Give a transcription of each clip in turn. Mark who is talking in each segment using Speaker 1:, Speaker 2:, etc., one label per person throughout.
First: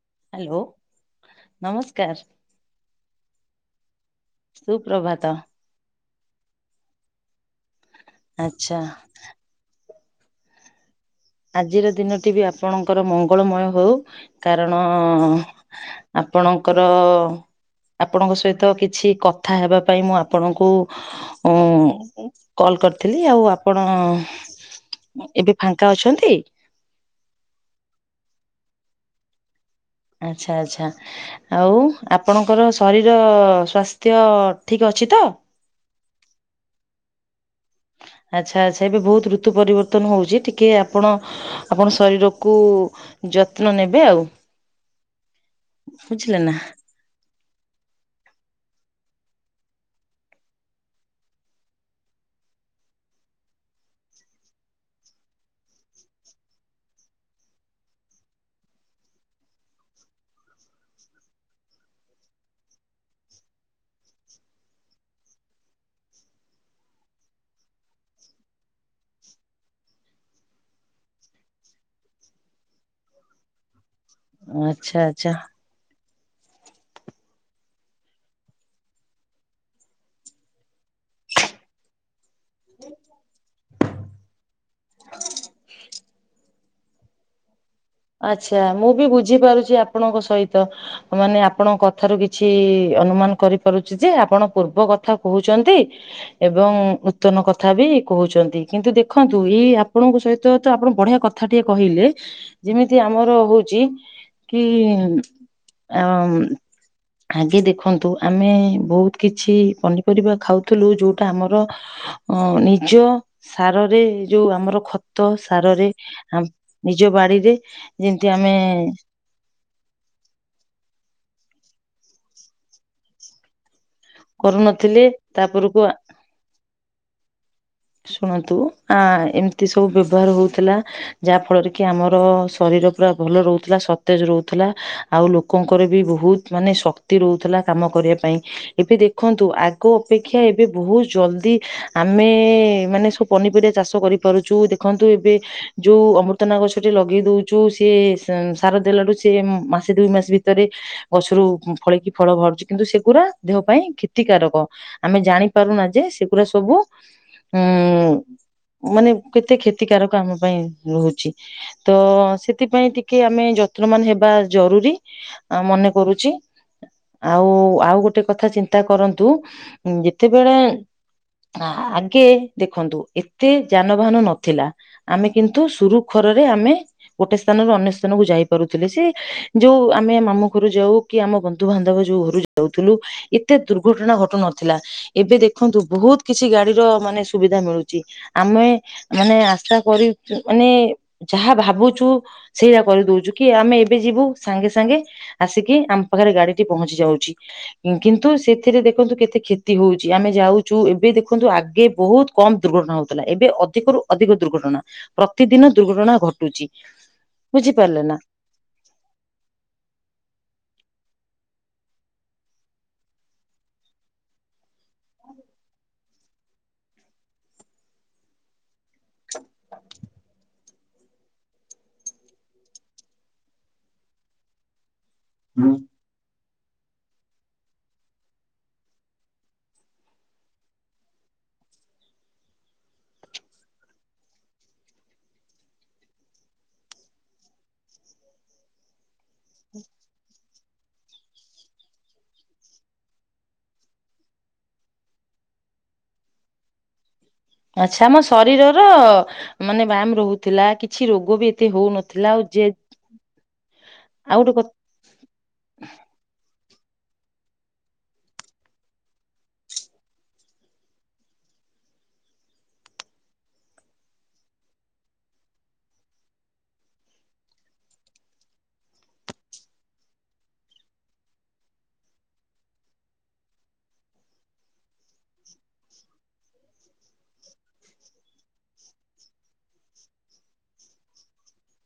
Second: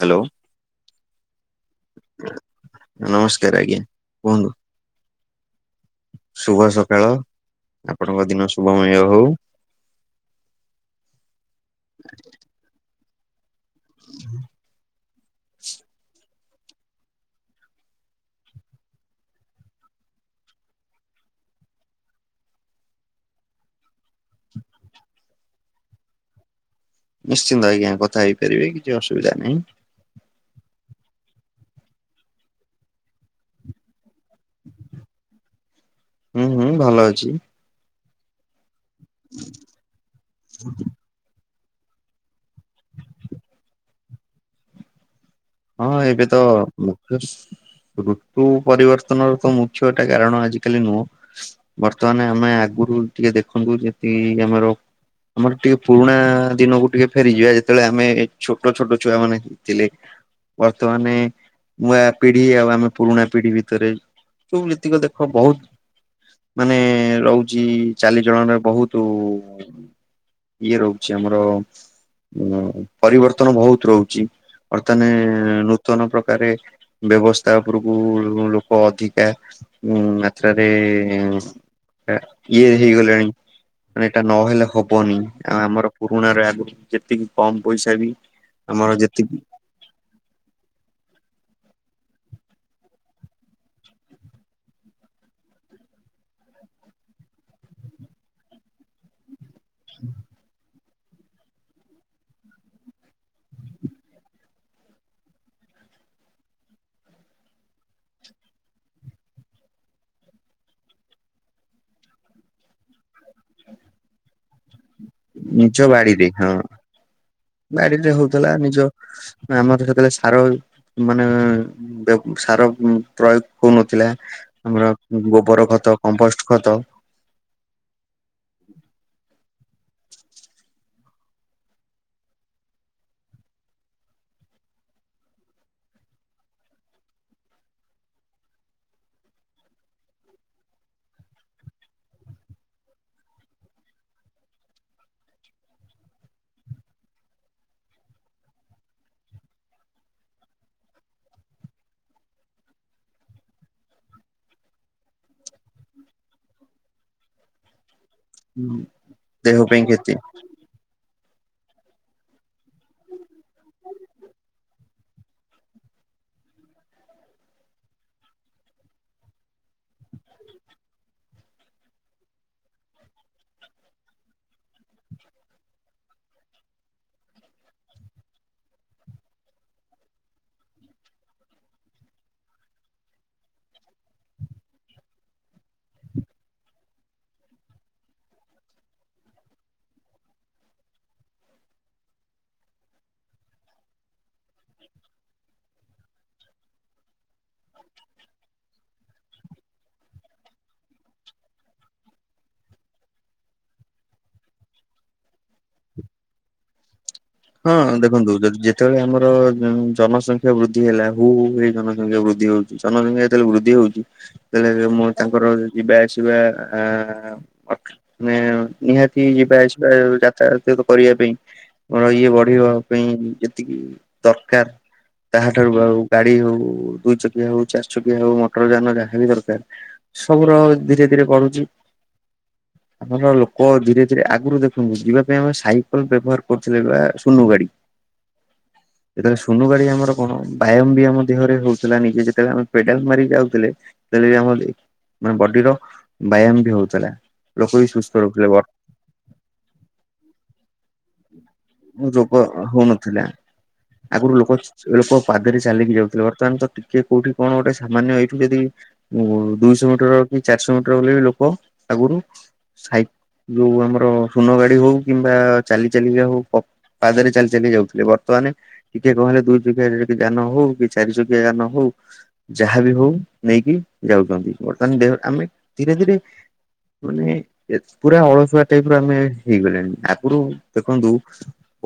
Speaker 1: Hello.
Speaker 2: Hello ନମସ୍କାର।
Speaker 1: ନମସ୍କାର ଆଜ୍ଞା କୁହନ୍ତୁ?
Speaker 2: ସୁପ୍ରଭାତ।
Speaker 1: ଶୁଭ ସକାଳ ଆପଣଙ୍କ ଦିନ
Speaker 2: ଆଚ୍ଛା
Speaker 1: ଶୁଭମୟ ହଉ।
Speaker 2: ଆଜିର ଦିନଟି ବି ଆପଣଙ୍କର ମଙ୍ଗଳମୟ ହଉ କାରଣ ଆପଣଙ୍କର ଆପଣଙ୍କ ସହିତ କିଛି କଥା ହେବା ପାଇଁ ମୁଁ ଆପଣଙ୍କୁ ଉ କଲ୍ କରିଥିଲି ଆଉ ଆପଣ ଏବେ ଫାଙ୍କା ଅଛନ୍ତି?
Speaker 1: ନିଶ୍ଚିନ୍ତ ଆଜ୍ଞା କଥା ହେଇପାରିବି କିଛି ଅସୁବିଧା ନାହିଁ।
Speaker 2: ଆଚ୍ଛା ଆଚ୍ଛା। ଆଉ ଆପଣଙ୍କର ଶରୀର ସ୍ୱାସ୍ଥ୍ୟ ଠିକ ଅଛି ତ?
Speaker 1: ହୁଁ ହୁଁ ଭଲ ଅଛି।
Speaker 2: ଆଚ୍ଛା ଆଚ୍ଛା ଏବେ ବହୁତ ଋତୁ ପରିବର୍ତ୍ତନ ହଉଛି ଟିକେ ଆପଣ ଆପଣ ଶରୀରକୁ ଯତ୍ନ ନେବେ ଆଉ।
Speaker 1: ହଁ ଏବେ
Speaker 2: ବୁଝିଲେ
Speaker 1: ତ
Speaker 2: ନା
Speaker 1: ସୁ ଋତୁ ପରିବର୍ତ୍ତନର ତ ମୁଖ୍ୟଟା କାରଣ ଆଜିକାଲି ନୁହଁ। ବର୍ତ୍ତମାନ ଆମେ ଆଗରୁ ଟିକେ ଦେଖନ୍ତୁ ଯେତିକି ଆମର ଆମର ଟିକେ ପୁରୁଣା ଦିନକୁ ଟିକେ ଫେରିଯିବା ଯେତେବେଳେ ଆମେ ଛୋଟ ଛୋଟ ଛୁଆ ମାନେ ଥିଲେ। ବର୍ତ୍ତମାନେ ନୂଆ ପିଢି ଆଉ ଆମେ ପୁରୁଣା ପିଢି ଭିତରେ କେଉ ନୀତିକ ଦେଖ ବହୁତ ମାନେ ରହୁଛି ଚାଲିଚଳନ ବହୁତୁ ଇଏ ରହୁଛି ଆମର ପରିବର୍ତ୍ତନ ବହୁତ ରହୁଛି
Speaker 2: ଆଚ୍ଛା
Speaker 1: ବର୍ତ୍ତମାନେ
Speaker 2: ଆଚ୍ଛା
Speaker 1: ନୂତନ ପ୍ରକାର ବ୍ୟବସ୍ଥା ଉପରକୁ ଲୋକ ଅଧିକା ହୁଁ ମାତ୍ରାରେ ଇଏହେଇଗଲେଣି। ମାନେ ଏଇଟା ନହେଲେ ହବନି ଆଉ ଆମର ପୁରୁଣ ର ଆଗରୁ ଯେତିକି କମ ପଇସା ବି
Speaker 2: ଆଚ୍ଛା ମୁଁ
Speaker 1: ଆମର
Speaker 2: ବି
Speaker 1: ଯେତିକି
Speaker 2: ବୁଝିପାରୁଛି ଆପଣଙ୍କ ସହିତ ମାନେ ଆପଣଙ୍କ କଥାରୁ କିଛି ଅନୁମାନ କରିପାରୁଛି ଯେ ଆପଣ ପୂର୍ବ କଥା କହୁଛନ୍ତି ଏବଂ ନୂତନ କଥା ବି କହୁଛନ୍ତି କିନ୍ତୁ ଦେଖନ୍ତୁ ଏଇ ଆ ଆପଣଙ୍କ ସହିତ ତ ଆପଣ ବଢିଆ କଥା ଟିକେ କହିଲେ। ଯେମିତି ଆମର ହଉଛି କି ଅ ଆଗେ ଦେଖନ୍ତୁ ଆମେ ବହୁତ କିଛି ପନିପରିବା ଖାଉଥିଲୁ ଯୋଉଟା ଆମର ଅ ନିଜ ସାରରେ ଯୋଉ ଆମର ଖ ତ
Speaker 1: ନିଜ
Speaker 2: ସାରରେ
Speaker 1: ବାଡିରେ ହଁ
Speaker 2: ନିଜ ବାଡିରେ
Speaker 1: ବାଡିରେ
Speaker 2: ଯେମିତି
Speaker 1: ହଉଥିଲା
Speaker 2: ଆମେ
Speaker 1: ନିଜ ଆମର ସେତେବେଳେ ସାର ମାନେ ସାର ପ୍ରୟୋଗ ହଉନଥିଲା ଆମର
Speaker 2: କରୁନଥିଲେ
Speaker 1: ଗୋବର
Speaker 2: ତାପରକୁ
Speaker 1: ଖତ କମ୍ପୋଷ୍ଟ ଖତ
Speaker 2: ଶୁଣନ୍ତୁ ଆ ଏମିତି ସବୁ ବ୍ୟବହାର ହଉଥିଲା। ଯାହା ଫଳରେ କି ଆମର ଶରୀର ପୁରା ଭଲ ରହୁଥିଲା ସତେଜ ରହୁଥିଲା। ଆଉ ଲୋକଙ୍କର ବି ବହୁତ ମାନେ ଶକ୍ତି ରହୁଥିଲା କାମ କରିବା ପାଇଁ। ଏବେ ଦେଖନ୍ତୁ ଆଗ ଅପେକ୍ଷା ଏବେ ବହୁତ ଜଲଦି ଆମେ ମାନେ ସବୁ ପନିପରିବା ଚାଷ କରିପାରୁଛୁ ଦେଖନ୍ତୁ ଏବେ ଯୋଉ ଅମୃତନା ଗଛଟି ଲଗେଇ ଦଉଛୁ ସିଏ ସାର ଦେଲାଠୁ ସେ ମାସେ ଦୁଇ ମାସ ଭିତରେ ଗଛରୁ ଫଳେଇକି ଫଳ ବାହାରୁଛି କିନ୍ତୁ ସେଗୁରା ଦେହ ପାଇଁ କ୍ଷତି କାରକ। ଆମେ ଜାଣି ପାରୁନା ଯେ ସେଗୁଡା ସବୁ ଉଁ ମାନେ କେତେ
Speaker 1: ଦେହ ପାଇଁ କ୍ଷତି
Speaker 2: କ୍ଷତିକାରକ ଆମ ପାଇଁ ରହୁଛି। ତ ସେଥିପାଇଁ ଟିକେ ଆମେ ଯତ୍ନବାନ ହେବା ଜରୁରୀ। ଆ ମନେ କରୁଛି ଆଉ ଆଉ ଗୋଟେ କଥା ଚିନ୍ତା କରନ୍ତୁ ଯେତେବେଳେ ହଁ [unintelligible] କେ ଦେଖନ୍ତୁ ଏତେ ଯାନବାହାନ ନଥିଲା ଆମେ କିନ୍ତୁ ସୁରୁଖରରେ ଆମେ ଗୋଟେ ସ୍ଥାନରୁ ଅନ୍ୟ ସ୍ଥାନକୁ ଯାଇ ପାରୁଥିଲେ ସେ ଯୋଉ ଆମେ ମାମୁ ଘରୁ ଯାଉ କି ଆମ ବନ୍ଧୁବାନ୍ଧବ ଯୋଉ ଘରୁ ଦଉଥିଲୁ ଏତେ ଦୁର୍ଘଟଣା ଘଟୁନଥିଲା ଏବେ ଦେଖନ୍ତୁ ବହୁତ କିଛି ଗାଡିର ମାନେ ସୁବିଧା ମିଳୁଛି ଆମେ ମାନେ ଆଶା କରି ମାନେ ଯାହା ଭାବୁଛୁ ସେଇଟା କରିଦଉଛୁ କି ଆମେ ଏବେ ଯିବୁ ସାଙ୍ଗେ ସାଙ୍ଗେ ଆସିକି ଆମ ପାଖରେ ଗାଡି ଟି ପହଞ୍ଚି ଯାଉଛି। କିନ୍ତୁ ସେଥିରେ ଦେଖନ୍ତୁ କେତେ କ୍ଷତି ହଉଛି ଆମେ ଯାଉଛୁ ଏବେ ଦେଖନ୍ତୁ ଆଗେ ବହୁତ କମ୍ ଦୁର୍ଘଟଣା ହଉଥିଲା ଏବେ ଅଧିକରୁୁ ଅଧିକ ଦୁର୍ଘଟଣା। ପ୍ରତିଦିନ ଦୁର୍ଘଟଣା ଘଟୁଛି।
Speaker 1: ହଁ
Speaker 2: ବୁଝିପାରିଲେ ନା
Speaker 1: ଦେଖନ୍ତୁ ଯଦି ଯେ ଯେତେବେଳେ ଆମର ଜନସଂଖ୍ୟା ବୃଦ୍ଧି ହେଲା ହୁ ହୁ ହେଇ ଜନସଖ୍ୟା ବୃଦ୍ଧି ହଉଛି ଜନସଂଖ୍ୟା ଯେତେବେଳେ ବୃଦ୍ଧି ହଉଛି। ଜେତେଳେ ହେଲେ ମୁଁ ତାଙ୍କର ଯିବା ଆସିବା ଆ ମାନେ ନିହାତି ଯିବା ଆସିବା ଯାତାୟାତ କରିବା ପାଇଁ ଆର ଇଏ ବଢବା ପାଇଁ ଯେତିକି ଦରକାର ତାହା ଠାରୁ ଆଉ ଗାଡି ହଉ ଦୁଇ ଚକିଆ ହଉ ଚାରି ଚକିଆ ହଉ ମଟର ଯହାନ ଯାହାବି ଦରକାର ସବୁ ର ଧୀରେ ଧୀରେ ବଢୁଛି। ଆମର ଲୋକ ଧୀରେ ଧୀରେ ଆଗରୁ ଦେଖନ୍ତୁ ଯିବା ପାଇଁ ଆମେ ସାଇକେଲ ବ୍ୟବହାର କରୁଥିଲେ ବେ ସୁନୁ ଗାଡ଼ି ଯେତେବେଳେ ସୁନୁ ଗାଡ଼ି ଆମର କଣ ବ୍ୟାୟାମ ବି ଆମ ଦେହରେ ହଉଥିଲା ନିଜେ ଯେତେବେଳେ ଆମେ ପେଡ଼ାଲ ମାରି ଯାଉଥିଲେ ସେତେବେଳେ ଆମ ମାନେ ବଡ଼ିର ବ୍ୟାୟାମ ବି ହଉଥିଲା। ଲୋକ ବି
Speaker 2: ଆଚ୍ଛା
Speaker 1: ସୁସ୍ଥ
Speaker 2: ଆମ
Speaker 1: ରହୁଥିଲେ
Speaker 2: ଶରୀରର ମାନେ ବ୍ୟାୟାମ ରହୁଥିଲା କିଛି ରୋଗ ବି ଏ
Speaker 1: ରୋଗ ହଉନଥିଲା ଆଗରୁ
Speaker 2: ଆଉ ଗୋଟେ
Speaker 1: ଲୋକ
Speaker 2: କଥା
Speaker 1: ସେ ଲୋକ ପାଦରେ ଚାଲିକି ଯାଉଥିଲେ ବର୍ତ୍ତମାନ ତ ଟିକେ କୋଉଠି କଣ ଗୋଟେ ସାମାନ୍ୟ ଏଇଠୁ ଯଦି ଦୁଇଶହ ମିଟର କି ଚାରିଶହ ମିଟର ବୋଲି ବି ଲୋକ ଆଗୁରୁ ସାଇ ଯୋଉ ଆମର ସୁନ ଗାଡି଼ ହଉ କିମ୍ବା ଚାଲି ଚାଲି ଯାଉ। ପ ପାଦରେ ଚାଲି ଚାଲି ଯାଉଥିଲେ ବର୍ତ୍ତମାନେ ଟିକେ କଣ ହେଲେ ଦୁଇ ଚକିଆରେ ଯାନ ହଉ କି ଚାରି ଚକିଆ ଯାନ ହୋଉ ଯାହା ବିି ହୋଉ ନେଇକି ଯାଉଚନ୍ତି ବର୍ତ୍ତମାନ ଦେହ ଆମେ ଧୀରେ ଧୀରେ ମାନେ ଏ ପୁରା ଅଳସୁଆ ଟାଇପ୍ ର ଆମେ ହେଇଗଲେଣି ଆଗରୁ ଦେଖନ୍ତୁ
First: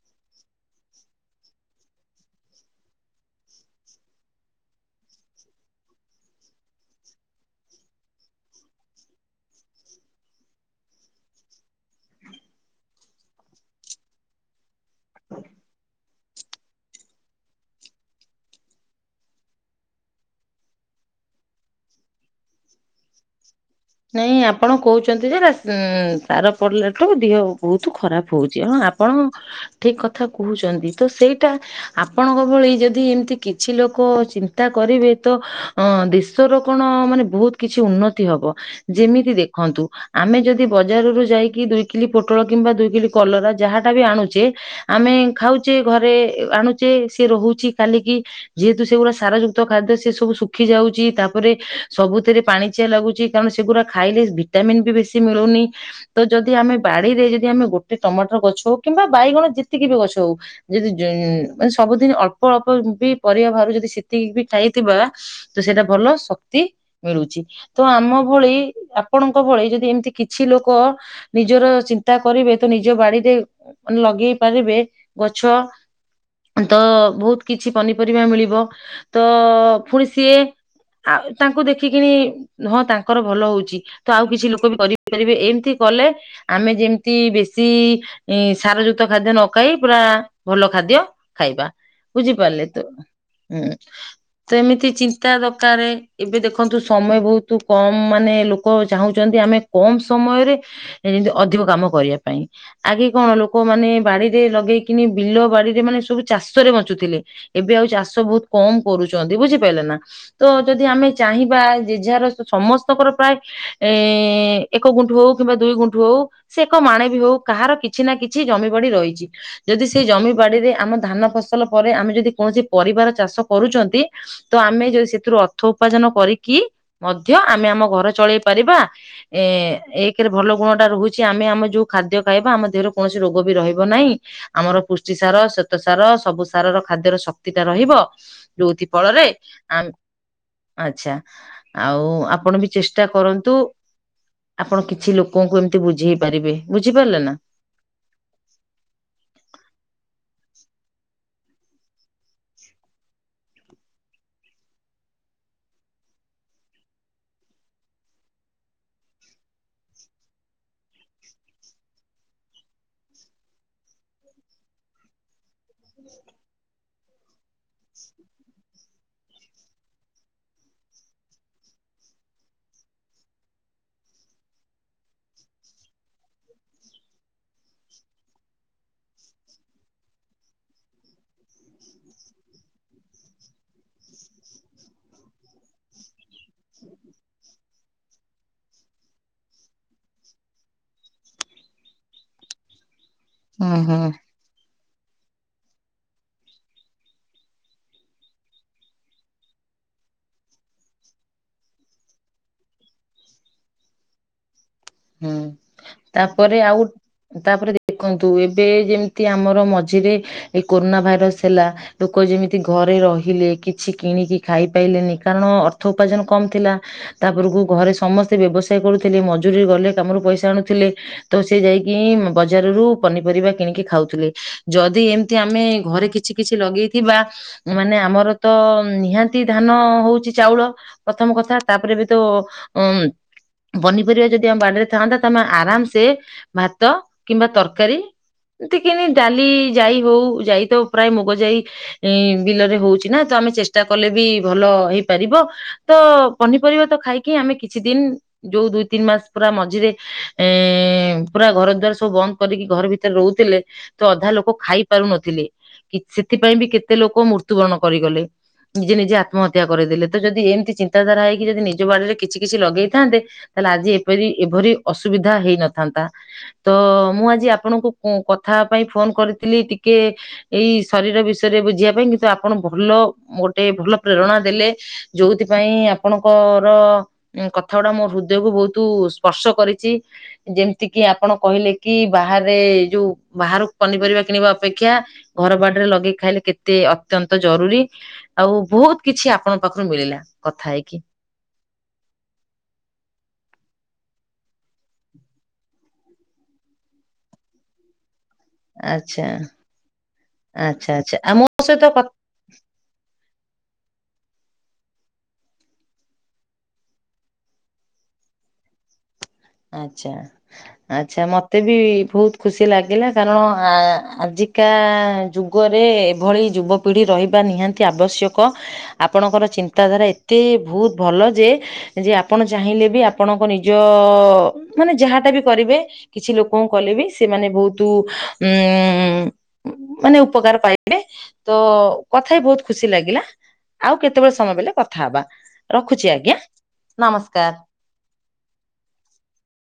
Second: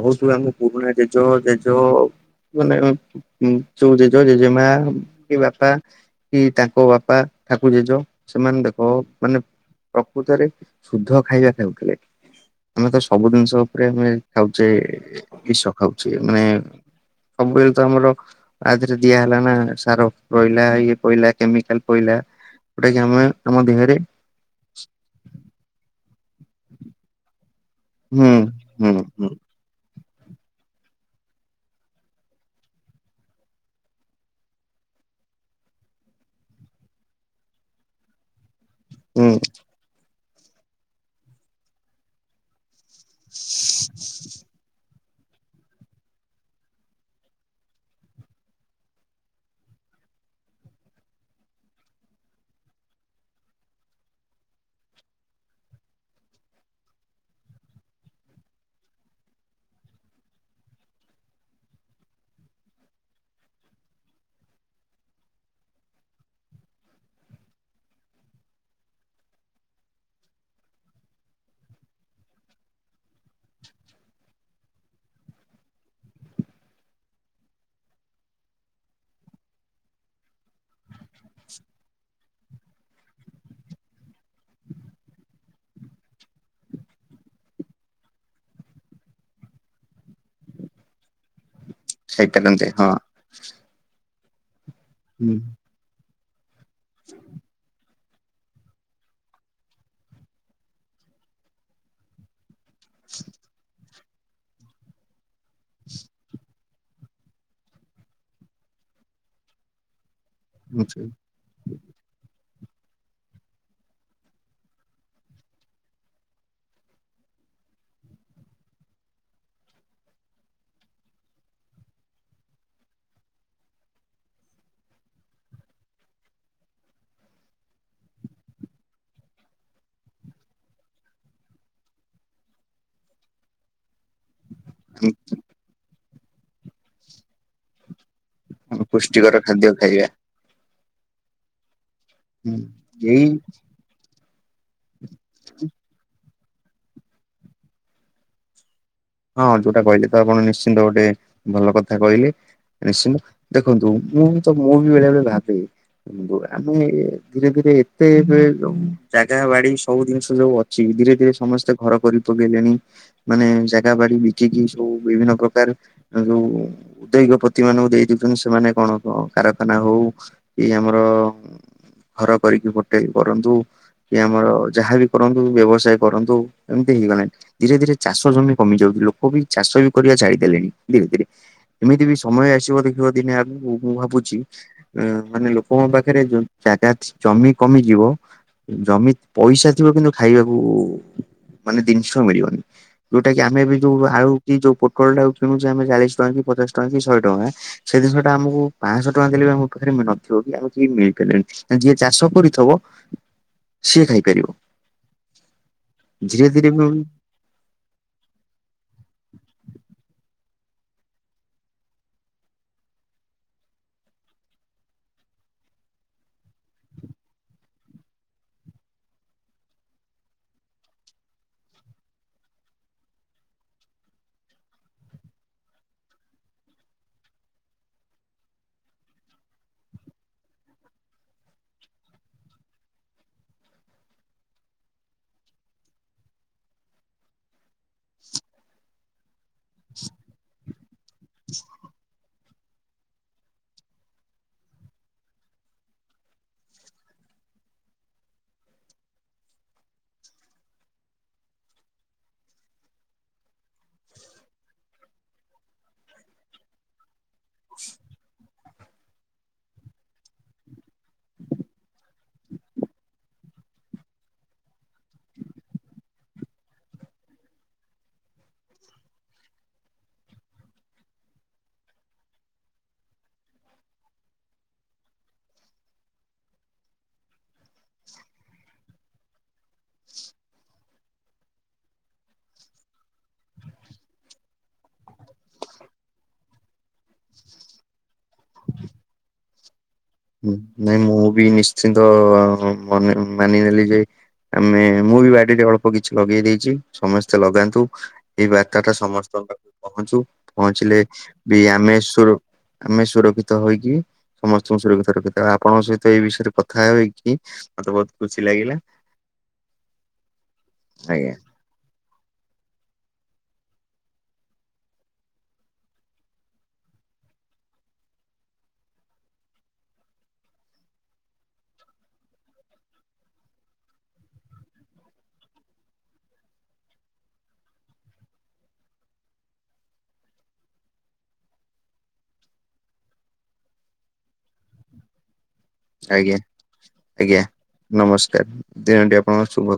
Speaker 1: ବହୁତୁ ଆମ ପୁରୁଣା ଜେଜ ଜେଜ ମାନେ ଯୋଉ ଜେଜ ଜେଜେମା କି ବାପା କି ତାଙ୍କ ବାପା ଠାକୁ ଜେଜ ସେମାନେ ଦେଖ ମାନେ ପ୍ରକୃତରେ ଶୁଦ୍ଧ ଖାଇବା ଖାଉଥିଲେ ଆମେ ତ ସବୁ ଜିନିଷ ଉପରେ ଆମେ ଖାଉଚେ ବିଷ ଖାଉଚେ ମାନେ ସବୁବେଳେ ତ ଆମର ଆ ଦିହରେ ଦିଆ ହେଲା ନା ସାର ରହିଲା ଇଏ ପଇଲା କେମିକାଲ ପଇଲା। ଉଟା କି ଆମେ ଆମ ଦେହରେ
Speaker 2: ନାଇଁ ଆପଣ କହୁଛନ୍ତି ଯେ ଉଁ ସାର ପଡ଼ିଲାଠୁ ଦିହ ବୋହୁତୁ
Speaker 1: ହୁଁ
Speaker 2: ଖରାପ ହଉଛି ହଁ
Speaker 1: ହୁଁ
Speaker 2: ଆପଣ
Speaker 1: ହୁଁ
Speaker 2: ଠିକ କଥା କହୁଛନ୍ତି ତ ସେଇଟା ଆପଣଙ୍କ ଭଳି ଯଦି ଏମିତି କିଛି ଲୋକ ଚିନ୍ତା କରିବେ ତ ଅଁ ଦି ଶର କଣ ମାନେ ବହୁତ କିଛି ଉନ୍ନତି ହବ।
Speaker 1: ହୁଁ
Speaker 2: ଯେମିତି ଦେଖନ୍ତୁ ଆମେ ଯଦି ବଜାରରୁୁ ଯାଇକି ଦୁଇ କିଲି ପୋଟଳ କିମ୍ବା ଦୁଇ କିଲି କଲରା ଯାହାଟା ବି ଆଣୁଚେ ଆମେ ଖାଉଚେ ଘରେ ଆଣୁଚେ ସିଏ ରହୁଚି କାଲିକି ଯେହେତୁ ସେଗୁଡ଼ା ସାର ଯୁକ୍ତ ଖାଦ୍ୟ ସେ ସବୁ ଶୁଖି ଯାଉଚି ତାପରେ ସବୁଥିରେ ପାଣି ଚିଆ ଲାଗୁଚି କାରଣ ସେଗୁରା ଖାଇଲେ ଭିଟାମିନ୍ ବି ବେଶୀ ମିଳୁନି। ତ ଯଦି ଆମେ ବାଡି଼ରେ ଯଦି ଆମେ ଗୋଟେ ଟମାଟର ଗଛ ହଉ କିମ୍ବା ବାଇଗଣ ଯେତିକି ବି ଗଛ ହୋଉ ଯଦି ମାନେ ସବୁଦିନ ଅଳ୍ପ ଅଳ୍ପ ବି ପରିବା ବାହାରୁ ଯଦି ସେତିକି ବି ଖାଇଥିବା ତ ସେଇଟା ଭଲ ଶକ୍ତି ମିଳୁଚି ତ ଆମ ଭଳି ଆପଣଙ୍କ ଭଳି ଯଦି ଏମିତି କିଛି ଲୋକ ନିଜର ଚିନ୍ତା କରିବେ ତ ନିଜ ବାଡି଼ରେ ଲଗେଇ ପାରିବେ ଗଛ। ତ ବୋହୁତ କିଛି ପନିପରିବା ମିଳିବ ତ ଫୁଣି ସିଏ ଆଉ ତାଙ୍କୁ ଦେଖିକିନି ହଁ ତା କର ଭଲ ହଉଚି ତ ଆଉ କିଛି ଲୋକ ବି କରିପାରିବେ ଏମିତି କଲେ ଆମେ ଯେମିତି ବେଶୀ ଏଁ ସାର ଯୁକ୍ତ ଖାଦ୍ୟ ନ ଖାଇ ପୁରା ଭଲ ଖାଦ୍ୟ ଖାଇବା ବୁଝିପାରିଲେ
Speaker 1: ଖାଇପାରନ୍ତେ
Speaker 2: ତ
Speaker 1: ହଁ।
Speaker 2: ହୁଁ ତ ଏମିତି ଚିନ୍ତା ଦକାରେ। ଏବେ ଦେଖନ୍ତୁ ସମୟ ବୋହୁତୁ କମ୍ ମାନେ ଲୋକ ଚାହୁଁଛନ୍ତି ଆମେ କମ୍ ସମୟରେ ଯେମତି ଅଧିକ କାମ କରିବା ପାଇଁ। ଆଗେ କଣ ଲୋକ ମାନେ ବାଡି଼ରେ ଲଗେଇକିନି ବିଲ ବାଡି଼ରେ ମାନେ ସବୁ ଚାଷ ଷରେ ବଞ୍ଚୁଥିଲେ ଏବେ ଆଉ ଚାଷ ବହୁତ କମ୍ କରୁଚନ୍ତି ବୁଝିପାଇଲେ ନା। ତ ଯଦି ଆମେ ଚାହିଁବା ଯେ ଯାହାର ସେ ଛମସ୍ତଙ୍କର ପ୍ରାୟ ଏ ଏକ ଗୁଣ୍ଠୁ ହଉ କିମ୍ବା ଦୁଇ ଗୁଣ୍ଠୁ ହଉ, ସେ ଏକ ମାଣେ ବି ହଉ କାହାର କିଛି ନା କିଛି ଜମି ପଡ଼ି ରହିଛି, ଯଦି ସେଇ ଜମି ବାଡି଼ରେ ଆମ ଧାନ ଫସଲ ପରେ ଆମେ ଯଦି କୌଣସି ପରିବାର ଚାଷ କରୁଛନ୍ତି, ତ ଆମେ ଯଦି ସେଥିରୁ ଅର୍ଥ ଉପାର୍ଜନ କରିକି ମଧ୍ୟ ଆମେ ଆମ ଘର ଚଳେଇ ପାରିବା, ଏ ଏକ୍ ରେ ଭଲ ଗୁଣ ଟା ରହୁଛି ଆମେ ଆମେ ଯୋଉ ଖାଦ୍ୟ ଖାଇବା ଆମ ଦେହରେ କୌଣସି ରୋଗ ବି ରହିବ ନାହିଁ, ଆମର ପୁଷ୍ଟି ସାର ଶ୍ଵେତ ସାର ସବୁ ସାର ର ଖାଦ୍ୟର ଶକ୍ତି ଟା ରହିବ,
Speaker 1: ହୁଁ
Speaker 2: ଯଉଥି ଫଳରେ
Speaker 1: ପୁଷ୍ଟିକର ଖାଦ୍ୟ
Speaker 2: ଆମ୍
Speaker 1: ଖାଇବା
Speaker 2: ଆଚ୍ଛା ଆଉ ଆପଣ ବି ଚେଷ୍ଟା
Speaker 1: ଏଇ
Speaker 2: କରନ୍ତୁ ଆପଣ କି ଛି ଲୋକଙ୍କୁ ଏମିତି ବୁଝେଇ ପାରିବେ ବୁଝିପାରିଲେ ନା,
Speaker 1: ହଁ ଯୋଉଟା କହିଲେ ତ ଆପଣ ନିଶ୍ଚିନ୍ତ ଗୋଟେ ଭଲ କଥା କହିଲି, ନିଶ୍ଚିନ୍ତ ଦେଖନ୍ତୁ ମୁଁ ତ ମୁଁ ବି ବେଳେ-ବେଳେ ଭାବେ, ହୁଁ ଦୁ ଆମେ ଏ ଧୀରେ-ଧୀରେ ଏତେ ଏବେ ଯୋଉ ଜାଗା ବାଡି଼ ସବୁ ଜିନିଷ ଯୋଉ ଅ ଛି ଧୀରେ-ଧୀରେ ସମସ୍ତେ ଘର କରି ପକେଇଲେଣି ମାନେ ଜା ଗା ବାଡ଼ି ବିକିକି ସବୁ ବିଭିନ୍ନ ପ୍ରକାର ଯୋଉ ଉଦ୍ୟୋଗ ପ ତି ମାନଙ୍କୁ ଦେଇ ଦଉଛନ୍ତି ସେମାନେ କଣ-କଣ କାରଖାନା ହଉ କି ଆମର, ଘର କରିକି ଫୁଟେଇ କରନ୍ତୁ, କି ଆମର ଯାହାବି କରନ୍ତୁ ବ୍ୟବସାୟ କରନ୍ତୁ ଏମିତି ହେଇଗଲାଣି ଧୀରେ-ଧୀରେ ଚାଷ ଜମି, କମି ଯାଉଛି ଲୋକ ବି ଚାଷ ବି କରିବା ଛାଡ଼ି ଦେଲେଣି ଧୀରେ-ଧୀରେ, ଏମିତି ବି ସମୟ ଆସିବ ଦେଖିବ ଦିନେ ଆଗକୁ ମୁଁ ଭାବୁଛି, ଅ ମାନେ ଲୋକଙ୍କ ପାଖରେ ଯୋଉ ଜାଗା ଛି ଜମି କମିଯିବ, ଜମି ପଇସା ଥିବ କିନ୍ତୁ ଖାଇବାକୁ ମାନେ ଜିନିଷ ମିଳିବନି, ଯୋଉଟା କି ଆମେ ବି
Speaker 2: ହୁଁ
Speaker 1: ଯୋଉ
Speaker 2: ହୁଁ
Speaker 1: ଆଳୁ କି ଯଉ ପୋଟୋଲ ଟାକୁ କିଣୁଛେ ଆମେ ଚାଳିଶ ଟଙ୍କା କି ପଚାଶ ଟଙ୍କା କି ଶହେ ଟଙ୍କା, ସେଇ ଜିନିଟା ଆମକୁ ପାଞ୍ଚଶହ ଟଙ୍କା ଦେଲେ ବି ଆମ ପାଖରେ ନଥିବ କି ଆମେ କି ମିଳିପାରିବନି, ଯିଏ ଚାଷ କରିଥବ ସିଏ ଖାଇପାରିବ,
Speaker 2: ହୁଁ
Speaker 1: ଧୀରେ
Speaker 2: ତାପରେ
Speaker 1: ଧୀରେ
Speaker 2: ଆଉ,
Speaker 1: ବି
Speaker 2: ତାପରେ ଦେଖନ୍ତୁ ଏବେ ଯେମିତି ଆମର ମଝିରେ ଏ କୋରୋନା ଭାଇରସ୍ ଥିଲା, ଲୋକ ଯେମିତି ଘରେ ରହିଲେ କିଛି କିଣିକି ଖାଇପାରଲେନି କାରଣ ଅର୍ଥ ଉପାର୍ଜନ କମ ଥିଲା, ତାପରକୁ ଘରେ ସମସ୍ତେ ବ୍ୟବସାୟ କରୁଥିଲେ ମଜୁରୀ ଗଲେ କାମରୁ ପଇସା ଆଣୁଥିଲେ, ତ ସେ ଯାଇକି ବଜାରରୁ ପନିପରିବା କିଣିକି ଖାଉଥିଲେ ଯଦି ଏମିତି ଆମେ ଘରେ କିଛି, କିଛି ଲଗେଇଥିବା ମାନେ ଆମର ତ ନିହାତି ଧାନ ହଉଛି ଚାଉଳ, ପ୍ରଥମ କଥା ତାପରେ ବି ତ ଉଁ ପନିପରିବା ଯଦି, ତି ଆମ୍ ବାଡ଼ିରେ ଥାଆନ୍ତା ତମେ ଆରାମ୍ ସେ ଭାତ କିମ୍ବା ତରକାରୀ, ଏତିକିନି ଡାଲି ଯାଇ ହଉ ଯାଇ ତ ପ୍ରାୟ ମୁଗ ଯାଇ ଏ, ବିଲରେ ହଉଛି ନା ତ ଆମେ ଚେଷ୍ଟା କଲେ ବି ଭଲ ହେଇପାରିବ, ତ ପନିପରିବା ତ ଖାଇକି ଆମେ କିଛି ଦିନ ଯୋଉ ଦୁଇ ତିନି ମାସ୍ ପୁରା ମଝିରେ ଏ ପୁରା ଘର ଦଆାର ସବୁ ବନ୍ଦ କରିକି ଘର ଭିତରେ ରହୁଥିଲେ, ତ ଅଧା ଲୋକ ଖାଇ ପାରୁନଥିଲି କିଛି ସେଥିପାଇଁ ବି କେତେ ଲୋକ ମୃତ୍ୟୁବରଣ କରିଗଲେ, ନିଜେ ନିଜେ ଆତ୍ମହତ୍ୟା କରିଦେଲେ ତ ଯଦି ଏମିତି ଚିନ୍ତାଧାରା ହେଇକି ଯଦି ନିଜ ବାଡ଼ିରେ କିଛି-କିଛି ଲଗେଇଥାନ୍ତେ, ତାହେଲେ ଆଜି ଏପରି ଏଭରି ଅସୁବିଧା ହେଇନଥାନ୍ତା, ତ ମୁଁ ଆଜି ଆପଣଙ୍କୁ କଁ କଥା ପାଇଁ ଫୋନ କରିଥିଲି ଟିକେ, ଏଇ ଶରୀର ବିଷୟରେ ବୁଝିବା ପାଇଁ କିନ୍ତୁ ଆପଣ ଭଲ ଗୋଟେ ଭଲ ପ୍ରେରଣା ଦେଲେ, ଯୋଉଥିପାଇଁ ଆପଣଙ୍କର କଥା ଗୁଡ଼ା ମୋ ହୃଦୟକୁୁ ବହୁତ୍, ତୁ ସ୍ପର୍ଶ କରିଛି, ଯେମିତି କିି ଆପଣ କହିଲେ କି ବାହାରେ ଯୋଉ ବାହାରକୁ ପନିପରିବା କିଣିବା ଅପେକ୍ଷା, ଘର ବାଡ଼ରେ ଲଗେଇକି ଖାଇଲେ କେତେ ଅତ୍ୟନ୍ତ ଜରୁରୀ, ଆଉ ବହୁତ କିଛି ଆପଣଙ୍କ ପାଖରୁ ମିଳିଲା।
Speaker 1: ହୁଁ,
Speaker 2: କଥା ହେଇକି
Speaker 1: ନାଇଁ ମୁଁ ବି ନିଶ୍ଚିନ୍ତ ମନେ -ମାନି ନେଲି ଯେ ଆମେ ମୁଁ ବି ବାଡିରେ ଅଳ୍ପ କିଛି ଲଗେଇ ଦେଇଛି। ସମସ୍ତେ ଲଗାନ୍ତୁ। ଏଇ ବାର୍ତ୍ତାଟା
Speaker 2: ଆଚ୍ଛା
Speaker 1: ସମସ୍ତଙ୍କ ପାଖକୁ ପହଞ୍ଚୁ।
Speaker 2: ଆଚ୍ଛା
Speaker 1: ପହଞ୍ଚିଲେ
Speaker 2: ଆଚ୍ଛା ଆଉ ମୋ
Speaker 1: ବି
Speaker 2: ସହିତ
Speaker 1: ଆମେ
Speaker 2: କଥା
Speaker 1: ସୁରୁ ଆମେ ସୁରକ୍ଷିତ ହେଇକି ସମସ୍ତଙ୍କୁ ସୁରକ୍ଷିତ ସୁରକ୍ଷିତ। ଆପଣଙ୍କ ସହିତ ଏଇ ବିଷୟରେ କଥା ହୋଇକି ମତେ ବହୁତ ଖୁସି ଲାଗିଲା।
Speaker 2: ଆଚ୍ଛା, ଆଚ୍ଛା ମତେ
Speaker 1: ଆଜ୍ଞା
Speaker 2: ମୋତେ ବି ବହୁତ ଖୁସି ଲାଗିଲା। କାରଣ ଆ ଆଜିକା ଯୁଗରେ ଏଭଳି ଯୁବକ ପିଢ଼ି ରହିବା ନିହାତି ଆବଶ୍ୟକ। ଆପଣଙ୍କର ଚିନ୍ତାଧାରା ଏତେ ବହୁତ ଭଲ ଯେ ଯେ ଆପଣ ଚାହିଁଲେ ବି ଆପଣଙ୍କ ନିଜ, ମାନେ ଯାହାଟା ବି କରିବେ କିଛି ଲୋକଙ୍କୁ କଲେ ବି ସେମାନେ ବହୁତୁ ଉଁ ଉଁ ମାନେ ଉପକାର ପାଇବେ। ତ କଥା ହେଇ ବହୁତ ଖୁସି ଲାଗିଲା। ଆଉ କେତେବେଳେ ସମୟ ବଲେ କଥା ହବା।
Speaker 1: ଆଜ୍ଞା, ଆଜ୍ଞା।
Speaker 2: ନମସ୍କାର।
Speaker 1: ନମସ୍କାର, ଦିନଟି ଆପଣଙ୍କ ଶୁଭ